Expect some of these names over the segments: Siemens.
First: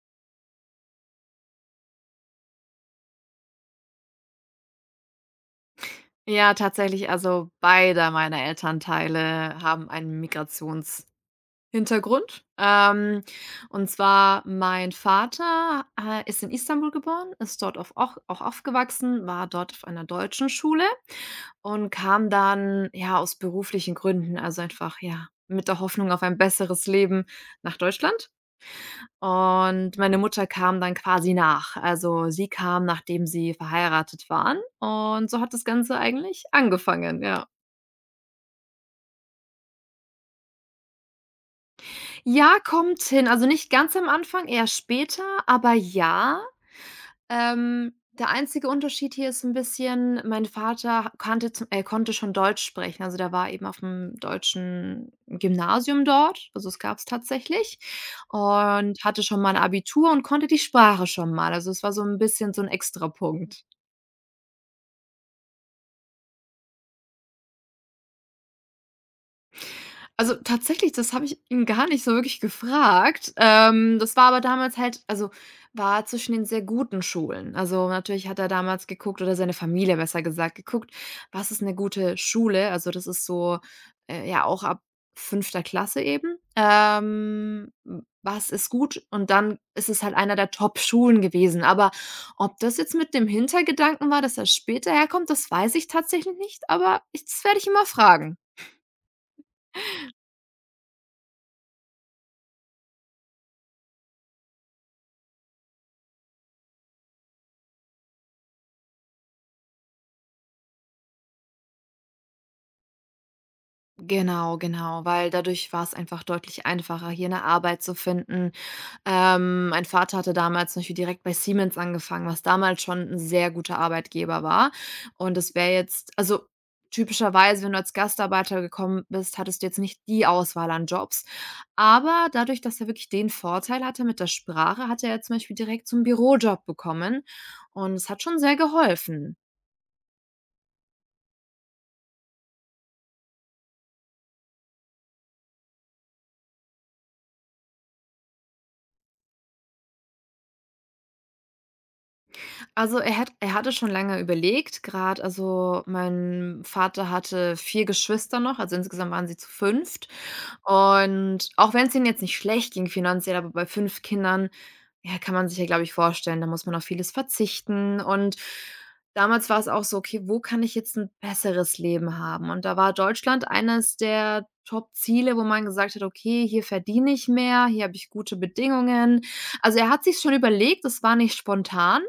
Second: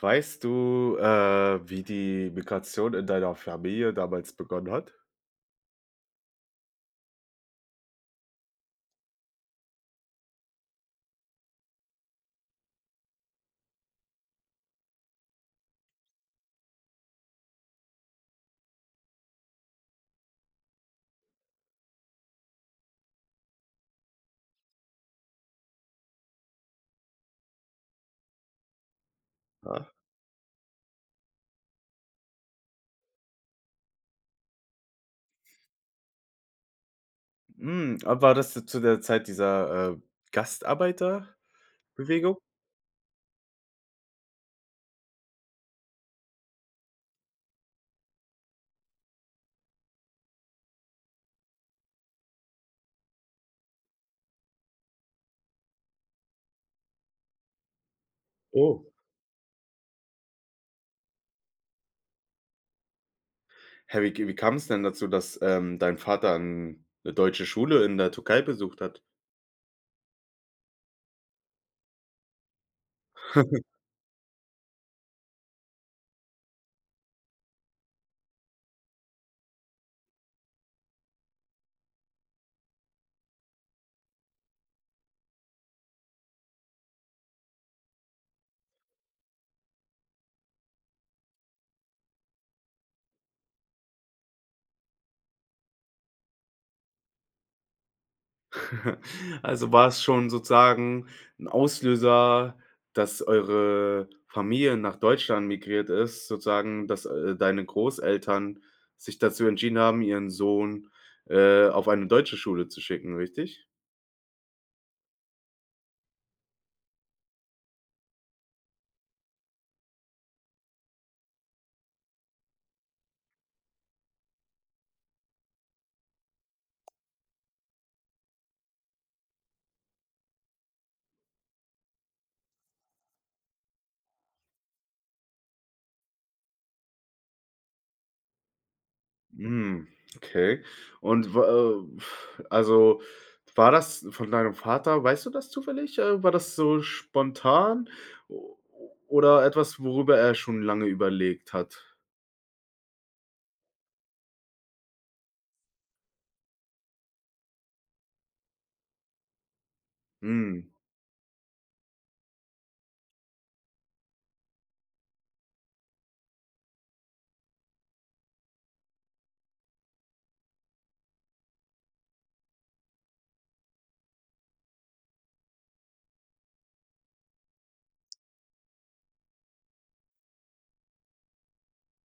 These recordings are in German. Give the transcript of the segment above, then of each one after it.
Weißt du, wie die Migration in deiner Familie damals begonnen hat? Ja, tatsächlich, also beide meiner Elternteile haben einen Migrationshintergrund. Ähm, und zwar mein Vater, ist in Istanbul geboren, ist dort auf auch aufgewachsen, war dort auf einer deutschen Schule und kam dann, ja, aus beruflichen Gründen, also einfach, ja, mit der Hoffnung auf ein besseres Leben nach Deutschland. Ja. Und meine Mutter kam dann quasi nach. Also, sie kam, nachdem sie verheiratet waren, und so hat das Ganze eigentlich angefangen, ja. Hm, ah, war das zu der Zeit dieser, Gastarbeiterbewegung? Ja, kommt hin. Also, nicht ganz am Anfang, eher später, aber ja. Der einzige Unterschied hier ist ein bisschen, mein Vater kannte zum konnte schon Deutsch sprechen. Also, der war eben auf dem deutschen Gymnasium dort, also, es gab es tatsächlich, Oh. und hatte schon mal ein Abitur und konnte die Sprache schon mal. Also, es war so ein bisschen so ein Extrapunkt. Hä, wie kam es denn dazu, dass, dein Vater 'n 'ne deutsche Schule in der Türkei besucht hat? Also, tatsächlich, das habe ich ihn gar nicht so wirklich gefragt. Das war aber damals halt also, war zwischen den sehr guten Schulen. Also, natürlich hat er damals geguckt, oder seine Familie besser gesagt geguckt, was ist eine gute Schule? Also, das ist so, ja, auch ab fünfter Klasse eben. Was ist gut? Und dann ist es halt einer der Top-Schulen gewesen. Aber ob das jetzt mit dem Hintergedanken war, dass er später herkommt, das weiß ich tatsächlich nicht, aber ich das werde ich immer fragen. Also war es schon sozusagen ein Auslöser, dass eure Familie nach Deutschland migriert ist, sozusagen, dass, deine Großeltern sich dazu entschieden haben, ihren Sohn, auf eine deutsche Schule zu schicken, richtig? Genau, genau, weil dadurch war es einfach deutlich einfacher, hier eine Arbeit zu finden. Mein Vater hatte damals zum Beispiel direkt bei Siemens angefangen, was damals schon ein sehr guter Arbeitgeber war. Und es wäre jetzt also, typischerweise, wenn du als Gastarbeiter gekommen bist, hattest du jetzt nicht die Auswahl an Jobs. Aber dadurch, dass er wirklich den Vorteil hatte mit der Sprache, hatte er zum Beispiel direkt so 'n Bürojob bekommen, und es hat schon sehr geholfen. Hm, okay. Und wa äh, also, War das von deinem Vater, weißt du das zufällig? War das so spontan o oder etwas, worüber er schon lange überlegt hat? Also, er hatte schon lange überlegt. Gerade also, mein Vater hatte 4 Geschwister noch, also, insgesamt waren sie zu fünft. Mhm, Und auch wenn es denen jetzt nicht schlecht ging finanziell, aber bei 5 Kindern, ja, kann man sich, ja, glaube ich, vorstellen, da muss man auf vieles verzichten. Und damals war es auch so: „Okay, wo kann ich jetzt ein besseres Leben haben?" Und da war Deutschland eines der Top-Ziele, wo man gesagt hat: „Okay, hier verdiene ich mehr, hier habe ich gute Bedingungen." Also, er hat sich schon überlegt, das war nicht spontan,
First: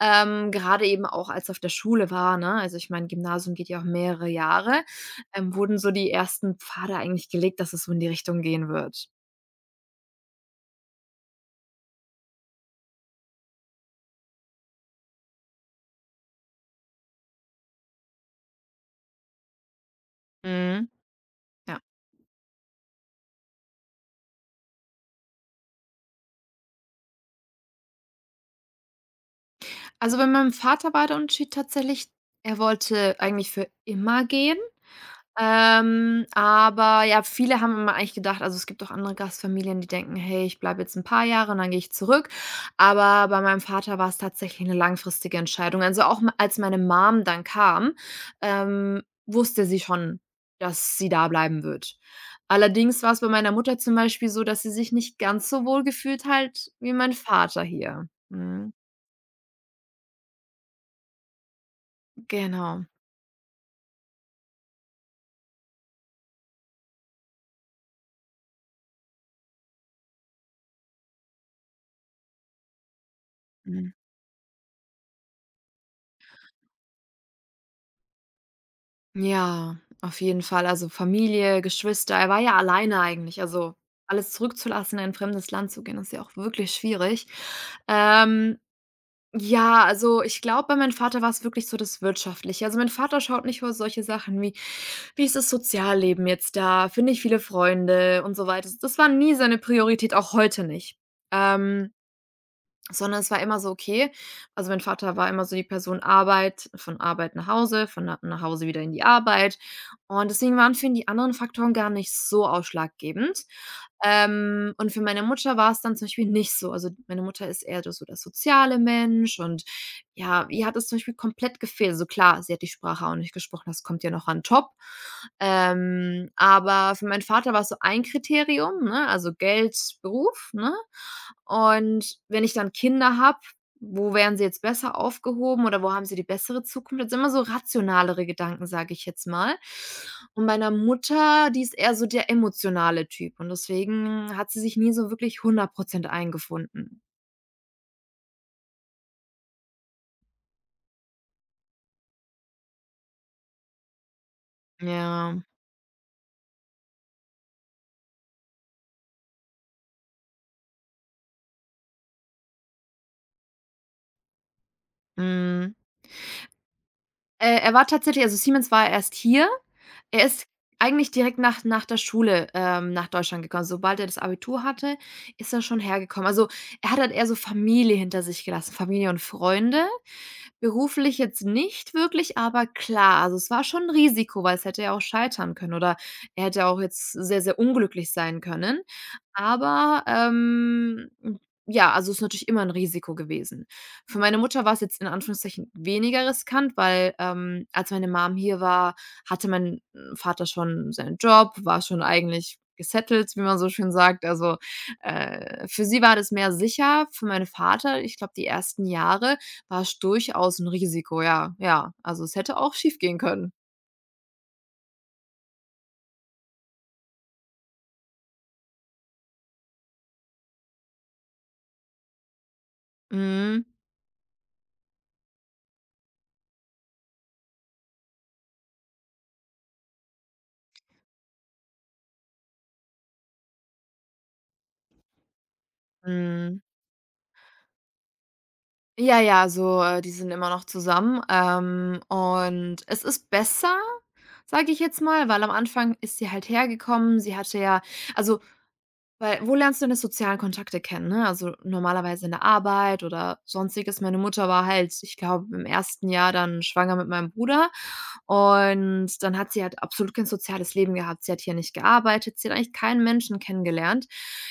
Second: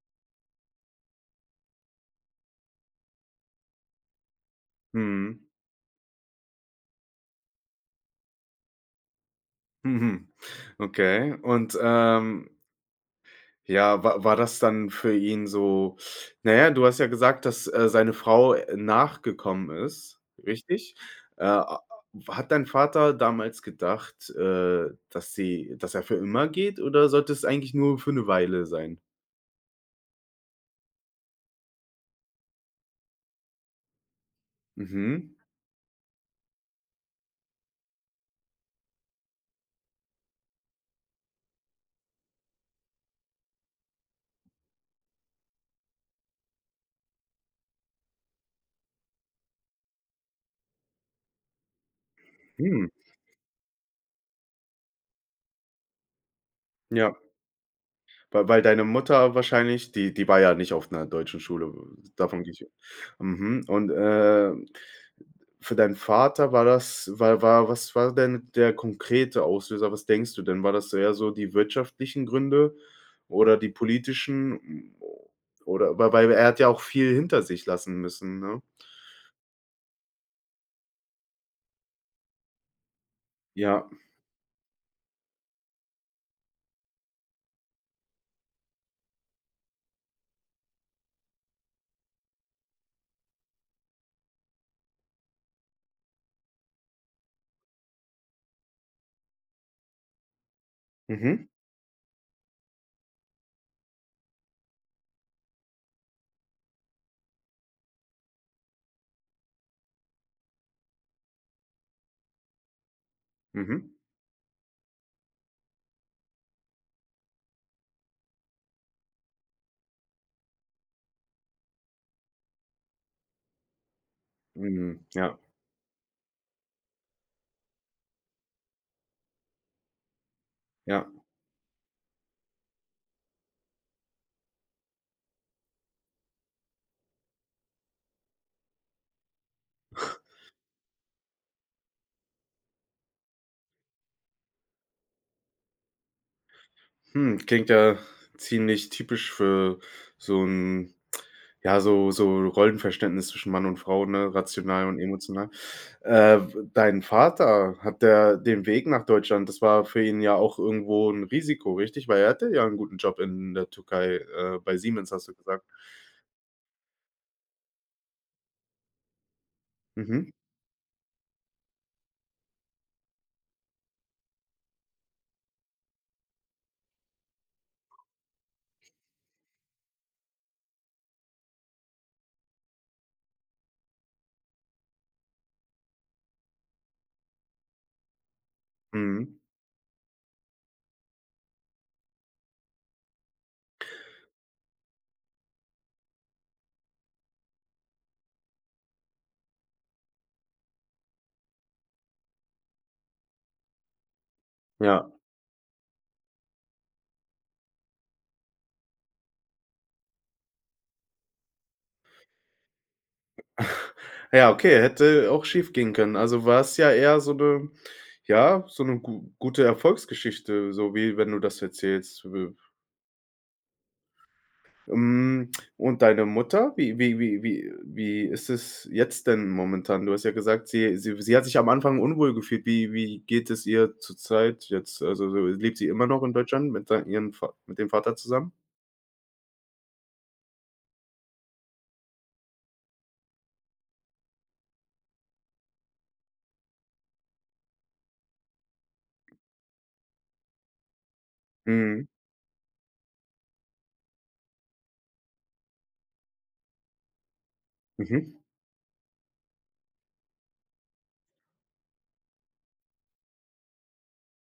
gerade eben auch, als er auf der Schule war, ne? Also, ich meine, Gymnasium geht ja auch mehrere Jahre. mhm. Wurden so die ersten Pfade eigentlich gelegt, dass es so in die Richtung gehen wird. Mhm. Okay. Und, ja, war das dann für ihn so? Naja, du hast ja gesagt, dass, seine Frau, nachgekommen ist, Mhm, richtig? A ja. Hat dein Vater damals gedacht, dass sie dass er für immer geht, oder sollte es eigentlich nur für eine Weile sein? Also, bei meinem Vater war der Unterschied tatsächlich, er wollte eigentlich für immer gehen. Mhm. Aber ja, viele haben immer eigentlich gedacht, also, es gibt auch andere Gastfamilien, die denken: „Hey, ich bleibe jetzt ein paar Jahre und dann gehe ich zurück." Aber bei meinem Vater war es tatsächlich eine langfristige Entscheidung. Also, auch m als meine Mom dann kam, wusste sie schon, dass sie da bleiben wird. Hm, Allerdings war es bei meiner Mutter zum Beispiel so, dass sie sich nicht ganz so wohl gefühlt hat wie mein ja, Vater hier. weil Mhm, deine Mutter wahrscheinlich die war ja nicht auf einer deutschen Schule, davon gehe ich genau. mhm, und, für deinen Vater war das war war was war denn der konkrete Auslöser? Was denkst du denn? War das eher so die wirtschaftlichen Gründe oder die Mhm. politischen? Oder weil er hat ja auch viel hinter sich lassen müssen, ne? Ja, auf jeden Fall. Also Familie, Geschwister. Er war ja alleine eigentlich. Also Ja. alles zurückzulassen, in ein fremdes Land zu gehen, ist ja auch wirklich schwierig. Ähm, ja, also ich glaube, bei meinem Vater war es wirklich so das Wirtschaftliche. Also mein Vater schaut nicht über solche Sachen wie, wie ist das Sozialleben jetzt da? Finde ich viele Freunde und so weiter. Das war nie seine Priorität, auch heute nicht. Mhm. Ähm, sondern es war immer so, okay, also mein Vater war immer so die Person Arbeit, von Arbeit nach Hause, von nach Hause wieder in die Arbeit, und deswegen waren für ihn die anderen Faktoren gar nicht so ausschlaggebend. Mhm. Und für meine Mutter war es dann zum Beispiel nicht so. Also, meine Mutter ist eher so der soziale Mensch, und ja, ihr hat es zum Beispiel komplett gefehlt. Also klar, sie hat die Sprache auch nicht gesprochen, das kommt ja noch an top. Mhm. Ja, Aber für meinen Vater war es so ein Kriterium, ne? Also Geld, Beruf, ne? ja. Und wenn ich dann Kinder habe, wo wären sie jetzt besser aufgehoben, oder wo haben sie die bessere Zukunft? Das sind immer so rationalere Gedanken, sage ich jetzt mal. Und meiner Mutter, die ist eher so der emotionale Typ, und deswegen hat sie sich nie so wirklich 100% eingefunden. Hm, klingt ja ziemlich typisch für so 'n, ja, so so Rollenverständnis zwischen Mann und Frau, ne, rational und Ja, emotional. W Dein Vater, hat der den Weg nach Deutschland, das war für ihn ja auch irgendwo 'n Risiko, richtig? Weil er hatte ja 'n guten Job in der Türkei, bei Siemens, hast du gesagt. mhm. Er war tatsächlich, also Siemens war erst hier. Er Mhm, ist eigentlich direkt nach der Schule, nach Deutschland gekommen. Sobald er das Abitur hatte, ist er schon hergekommen. Also, er hat halt eher so Familie hinter sich gelassen, Familie und Freunde. Beruflich jetzt nicht wirklich, aber klar, also, es war schon 'n Risiko, weil es hätte ja auch scheitern können, oder er hätte auch jetzt sehr, sehr unglücklich sein können. mhm, Aber, ja, also, es ist natürlich immer ein Risiko gewesen. Für meine Mutter war es jetzt in Anführungszeichen weniger riskant, weil, als meine Mom hier war, hatte mein Vater schon seinen Job, war schon eigentlich gesettelt, wie man so schön sagt. Also, ja. Für sie war das mehr sicher, für meinen Vater, ich glaube, die ersten Jahre war es durchaus 'n Risiko, ja, ja. Also, es hätte auch schiefgehen können. Ja, okay, hätte auch schiefgehen können. Also, war's ja eher so 'ne, ja, so 'ne gu gute Erfolgsgeschichte, so wie wenn du das erzählst. W Mhm. hm, und deine Mutter? Wie ist es jetzt denn momentan? Du hast ja gesagt, sie hat sich am Anfang unwohl gefühlt. Wie geht es ihr zurzeit jetzt? Also, so lebt sie immer noch in Mhm. Deutschland mit sei ihrem Va mit dem Vater zusammen? Ja, ja, also, die sind immer noch zusammen, und es ist besser, sage ich jetzt mal, weil am Anfang ist sie halt hergekommen. Sie hatte ja, also, weil wo lernst du denn sozialen Kontakte kennen, ne? Also, Mhm. normalerweise in der Arbeit oder Sonstiges. Meine Mutter war halt, ich glaube, im ersten Jahr dann schwanger mit meinem Bruder, Mhm. und dann hat sie halt absolut kein soziales Leben gehabt. Sie hat hier nicht gearbeitet, sie hat eigentlich keinen Menschen kennengelernt.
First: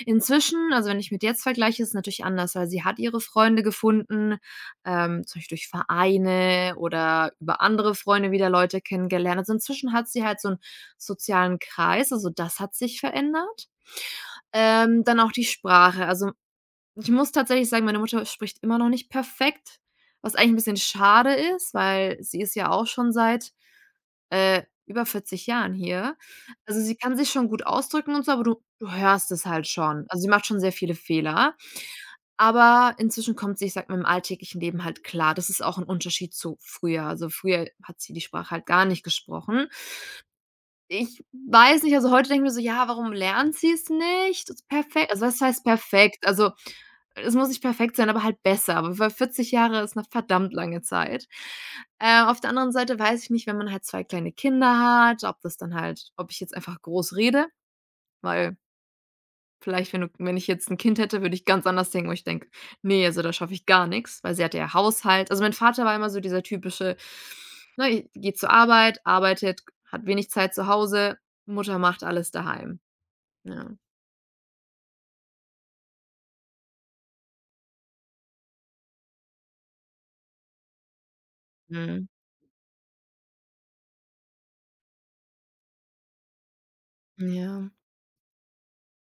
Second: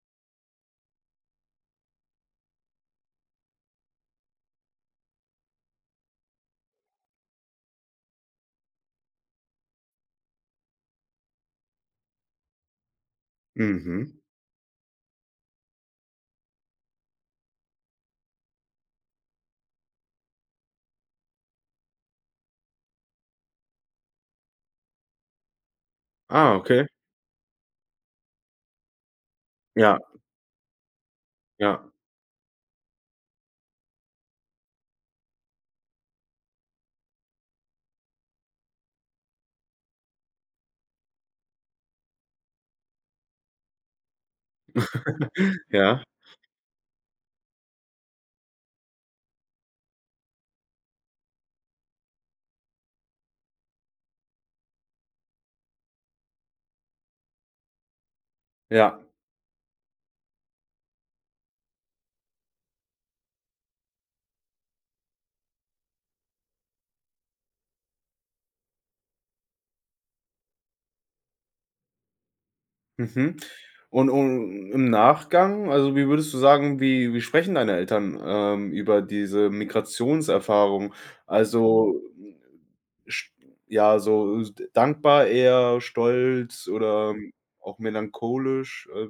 Inzwischen, also, wenn ich mit jetzt vergleiche, ist es natürlich anders, weil sie hat ihre Freunde gefunden, zum Beispiel durch Vereine oder über andere Freunde wieder Leute kennengelernt. Also, inzwischen hat sie halt so einen sozialen Kreis, also das hat sich verändert. Mhm. Dann auch die Sprache. Also, ich muss tatsächlich sagen, meine Mutter spricht immer noch nicht perfekt, was eigentlich 'n bisschen schade ist, weil sie ist ja auch schon seit, über 40 Jahren hier. Ah, Also, okay. sie kann sich schon gut ausdrücken und so, aber du hörst es halt Ja, schon. Also, sie macht schon sehr viele Fehler, ja, aber inzwischen kommt sie, ich sage mal, im alltäglichen Leben halt klar. Das ist auch 'n Unterschied zu früher. Also, früher hat sie die Sprache halt gar nicht gesprochen. Ich weiß nicht, also, heute denke ich mir so: „Ja, warum lernt sie's nicht? Ist perfekt." Also, was heißt ja, perfekt? Also, es muss nicht perfekt sein, aber halt besser. Aber weil 40 Jahre ist 'ne verdammt lange Zeit. Auf der anderen Seite, weiß ich nicht, wenn man halt 2 kleine Kinder hat, ob das dann halt, ob ich jetzt einfach groß rede, weil ja. vielleicht, wenn ich jetzt ein Kind hätte, würde ich ganz anders denken, wo ich denke: nee, also da schaffe ich gar nichts, weil sie hatte ja Haushalt. Also, mein Vater war immer so dieser typische, ne, geht zur Arbeit, arbeitet, hat wenig Zeit zu Hause, Mutter macht alles daheim. Mhm. Ja. Und im Nachgang, also, wie würdest du sagen, wie sprechen deine Eltern, über diese Migrationserfahrung? Mhm. Also, Mhm. hm, sch ja, so d dankbar eher, stolz oder mhm, Ja. auch melancholisch?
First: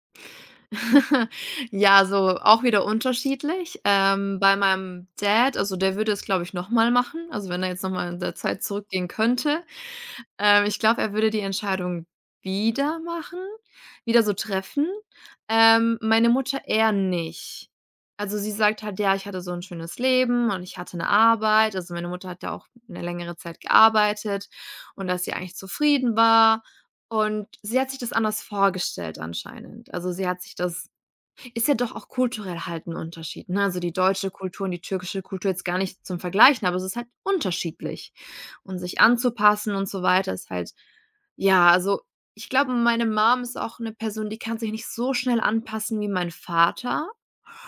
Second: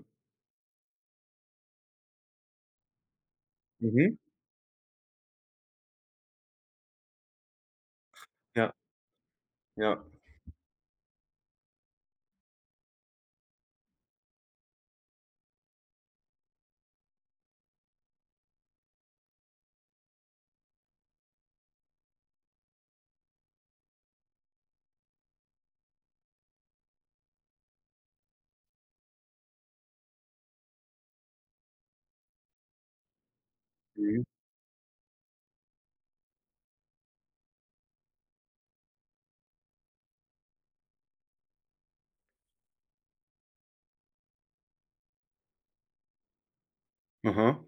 Ja, so auch wieder unterschiedlich. Mhm. Bei meinem Dad, also der würde es, glaube ich, noch mal machen, also wenn er jetzt noch mal in der Zeit Ja, zurückgehen könnte. ja. Ich glaube, er würde die Entscheidung wieder machen, wieder so treffen. Meine Mutter eher nicht. Also sie sagt halt: „Ja, ich hatte so ein schönes Leben und ich hatte eine Arbeit." Also, meine Mutter hat ja auch eine längere Zeit gearbeitet, und dass sie eigentlich zufrieden war, und sie hat sich das anders vorgestellt anscheinend. Also, sie hat sich das, ist ja doch auch kulturell halt 'n Unterschied, ne? Also, die Mhm. deutsche Kultur und die türkische Kultur, jetzt gar nicht zum Vergleichen, aber es ist halt unterschiedlich. Und sich anzupassen und so weiter ist halt, ja, also, ich glaube, meine Mom ist auch eine Person, die kann sich nicht so schnell anpassen wie mein Vater. Aha.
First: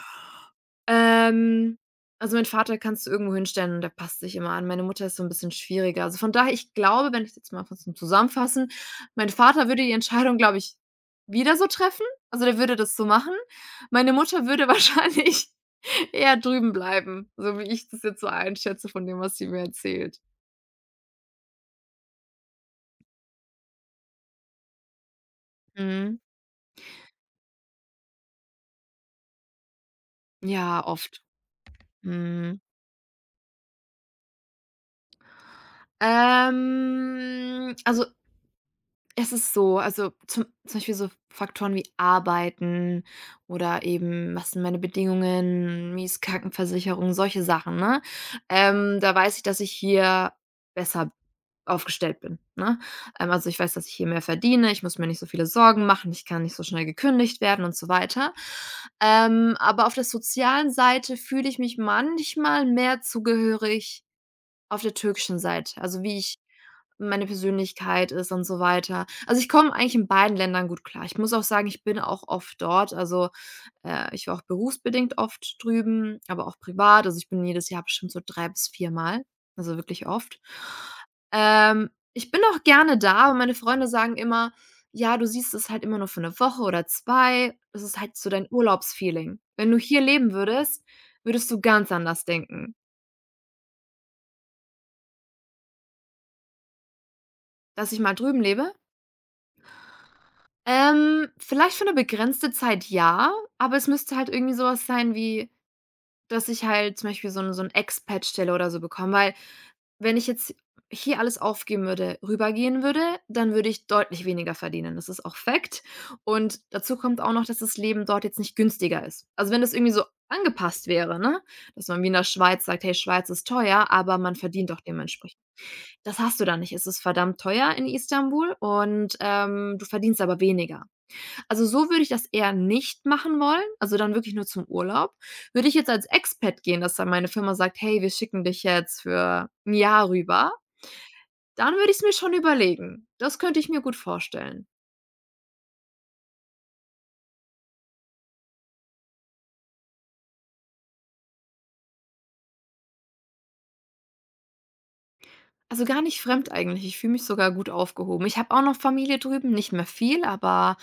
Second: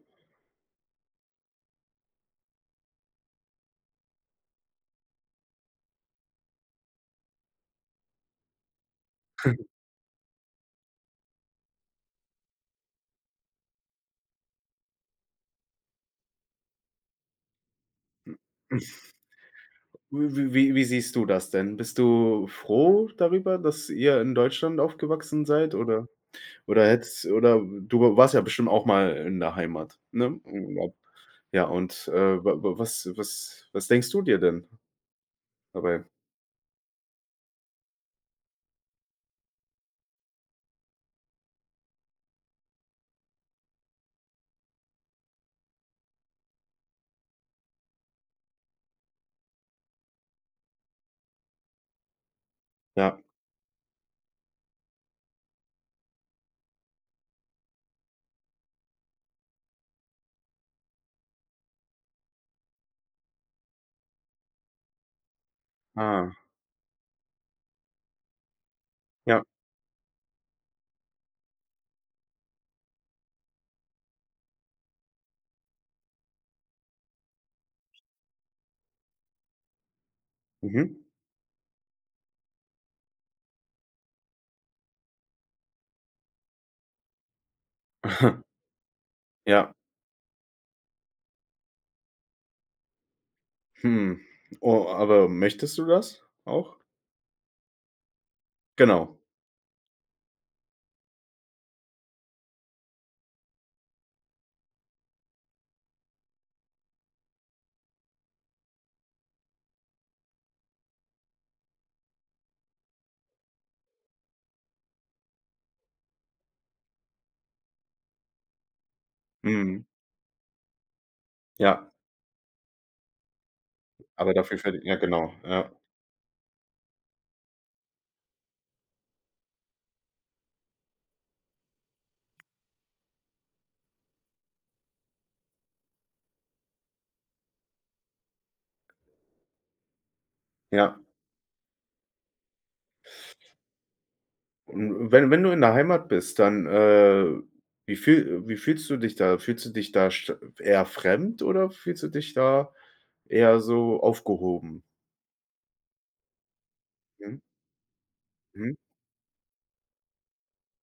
Ähm, also, meinen Vater kannst du irgendwo hinstellen, und der passt sich immer an. Meine Mutter ist so ein bisschen schwieriger. Also, von daher, ich glaube, wenn ich jetzt mal kurz zum Zusammenfassen, mein Vater würde die Entscheidung, glaube ich, wieder so treffen. Also, der würde das so machen. Meine Mutter würde wahrscheinlich eher drüben bleiben, so wie ich das jetzt so einschätze von dem, was sie mir erzählt. Wie siehst du das denn? Bist du froh darüber, dass ihr in Deutschland aufgewachsen seid, oder? Mhm. Oder hättest, oder du warst ja bestimmt auch mal in der Heimat, ne? Im Ja, Urlaub. oft. Ja, und, Mhm. wa wa was was was denkst du dir denn dabei? Also, es ist so, also zum Beispiel so Faktoren wie Arbeiten oder eben, was sind meine Bedingungen, wie ist Krankenversicherung, solche Sachen, ne? Da weiß ich, dass ich hier besser aufgestellt bin, ne? Ja. Also ich weiß, dass ich hier mehr verdiene, ich muss mir nicht so viele Sorgen machen, ich kann nicht so schnell gekündigt werden und so weiter. Aber auf der sozialen Seite fühle ich mich manchmal mehr zugehörig auf der türkischen Seite, also wie Ah, ich meine Persönlichkeit ist und so weiter. Also, ja. ich komme eigentlich in beiden Ländern gut klar. Ich muss auch sagen, ich bin auch oft dort. Also, ich war auch berufsbedingt oft drüben, aber auch privat. Also, ich bin jedes Jahr bestimmt so 3 bis viermal, also wirklich oft. Mhm. Ähm, Ich bin auch gerne da, aber meine Freunde sagen immer: „Ja, du siehst es halt immer nur für eine Woche oder 2. Das ist halt so dein Urlaubsfeeling. Wenn Ja. du hier leben würdest, würdest du ganz anders denken." Hm. Oh, aber möchtest du das auch? Dass ich mal drüben lebe, Genau. Vielleicht für 'ne begrenzte Zeit ja, aber es müsste halt irgendwie so was sein wie, dass ich halt zum Beispiel so 'n Expat-Stelle oder so bekomme, weil wenn ich jetzt hier alles aufgeben würde, rübergehen würde, dann würde ich deutlich weniger verdienen. Das ist auch Fact. Und dazu kommt auch noch, dass das Leben dort jetzt nicht günstiger ist. Also, wenn das Mhm. irgendwie so angepasst wäre, ne, dass Ja, man wie in der Schweiz sagt: „Hey, Schweiz ist teuer, aber aber man dafür verdient verdi auch ja, genau, dementsprechend." ja, Das hast du da nicht. Es ist verdammt teuer in Istanbul und, du verdienst aber weniger. Also, so würde ich das eher nicht machen wollen, also dann wirklich nur zum Urlaub. Würde ich jetzt als Expat gehen, dass dann meine Firma sagt: „Hey, wir schicken dich jetzt für ein Jahr rüber", ja. dann würde ich es mir schon überlegen. Das könnte ich mir gut vorstellen. Und wenn du in der Heimat bist, dann, wie fühlst du dich da? Fühlst du dich da st eher fremd, oder fühlst du dich da eher so aufgehoben? Also, gar nicht fremd eigentlich. Ich fühle mich Mhm, sogar gut aufgehoben. Ich habe auch noch mhm. Familie drüben, nicht mehr viel, aber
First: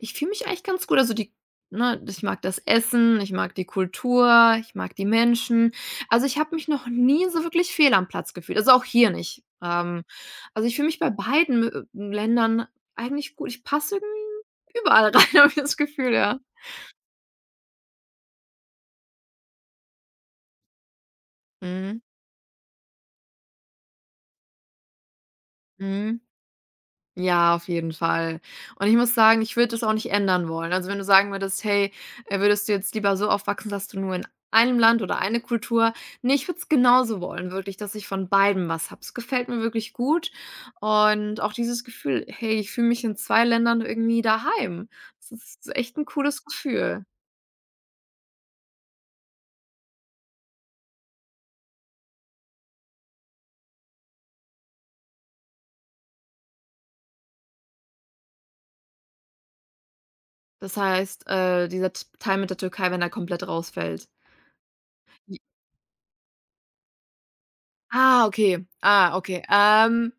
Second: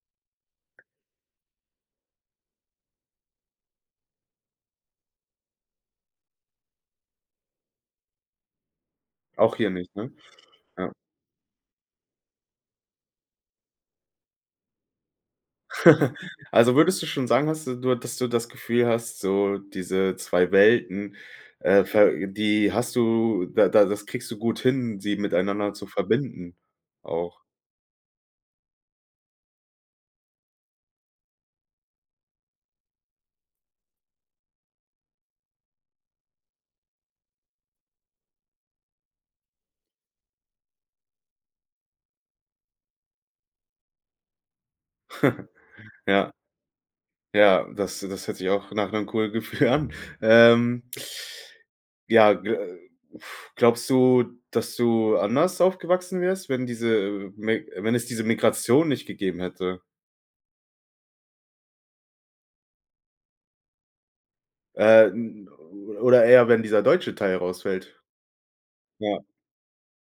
ich fühle mich eigentlich ganz gut. Also, die ne, ich mag das Essen, ich mag die Kultur, ich mag die Menschen. Also, ich habe mich noch nie so wirklich fehl am Platz gefühlt, also auch hier nicht. Auch hier nicht, ne? Also, ich fühle Ja. mich bei beiden, Ländern eigentlich gut. Ich passe irgendwie überall rein, habe ich das Gefühl, ja. Also, würdest du schon sagen, hast du du dass du das Gefühl hast, so diese 2 Welten, Mhm. ver die hast du da da das kriegst du gut hin, sie miteinander zu Mhm. verbinden auch. Ja, auf jeden Fall. Und ich muss sagen, ich würde das auch nicht ändern wollen. Also, wenn du sagen würdest: „Hey, würdest du jetzt lieber so aufwachsen, dass du nur in einem Land oder eine Kultur" Ne, ich würde es genauso wollen, wirklich, dass ich von beidem was habe. Es gefällt mir wirklich gut und auch dieses Gefühl: „Hey, ich fühle mich in 2 Ländern irgendwie daheim." Das ist echt ein Ja, cooles Gefühl. ja, das das hört sich auch nach einem coolen Gefühl an. Ähm, ja, gl glaubst du, dass du anders aufgewachsen wärst, wenn diese Mi wenn es diese Migration nicht gegeben hätte? Das heißt, dieser T Teil mit der Türkei, wenn er komplett rausfällt. N oder eher, wenn dieser deutsche Teil rausfällt. Ah, okay. Ah, Ja, okay.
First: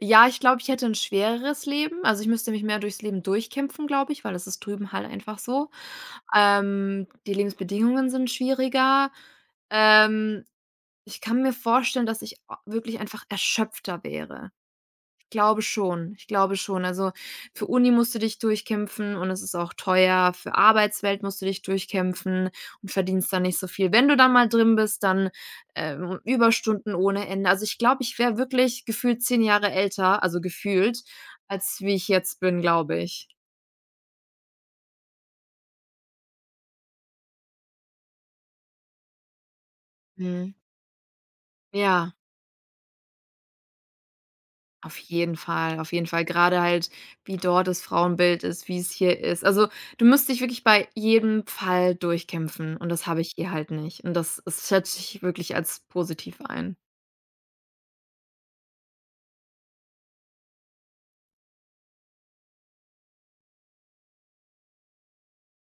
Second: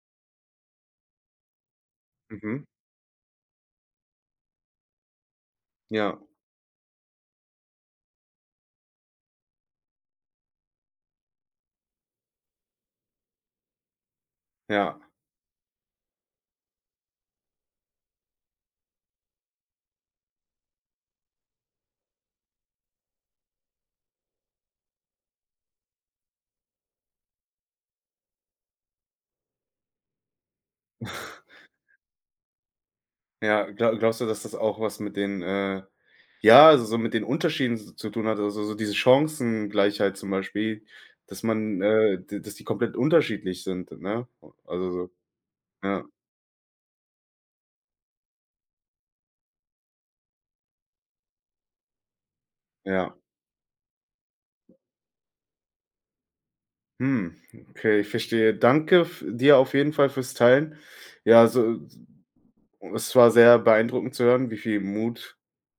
Ja, ich glaube, ich hätte ein schwereres Leben. Also, ich müsste mich mhm, mehr durchs Leben durchkämpfen, glaube ich, weil das ist drüben halt einfach so. ja, Die Lebensbedingungen sind schwieriger. Ähm, Ich kann mir vorstellen, dass ich a wirklich einfach erschöpfter wäre. ja, Glaube schon. Ich glaube schon. Also, für Uni musst du dich durchkämpfen und es ist auch teuer. Für Arbeitswelt musst du dich durchkämpfen und verdienst da nicht so viel. Wenn du dann mal drin bist, dann, Überstunden ohne Ende. Also, ich glaube, ich wäre wirklich gefühlt 10 Jahre älter, also gefühlt, als wie ich jetzt bin, glaube ich. ja. Glaubst du, dass das auch was mit den, ja, also, so mit den Unterschieden s zu tun hat, also, so diese Chancengleichheit zum Mhm. Beispiel, dass man, Ja. D dass die komplett unterschiedlich sind, ne? Also, Auf so jeden Fall, auf ja, jeden Fall. Gerade halt, wie dort das Frauenbild ist, wie es hier ist. Also, du musst dich wirklich bei jedem Fall durchkämpfen und das ja. habe ich hier halt nicht. Und das schätze ich wirklich als positiv ein. Hm, okay, ich verstehe. Danke f dir auf jeden Fall fürs Teilen. Ja, so es war sehr beeindruckend zu hören, wie viel Mut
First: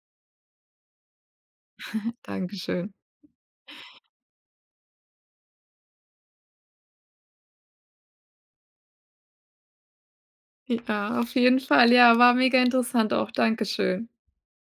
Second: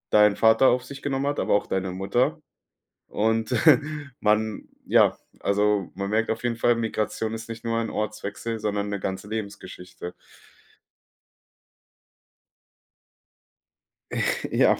dein Vater auf sich genommen hat, aber auch deine Mutter. Dankeschön. Und man ja, also, man merkt auf jeden Fall, Migration ist nicht nur ein Ortswechsel, sondern eine ganze Lebensgeschichte. Ja, auf jeden Fall. Ja, war mega interessant auch. Dankeschön. Ja.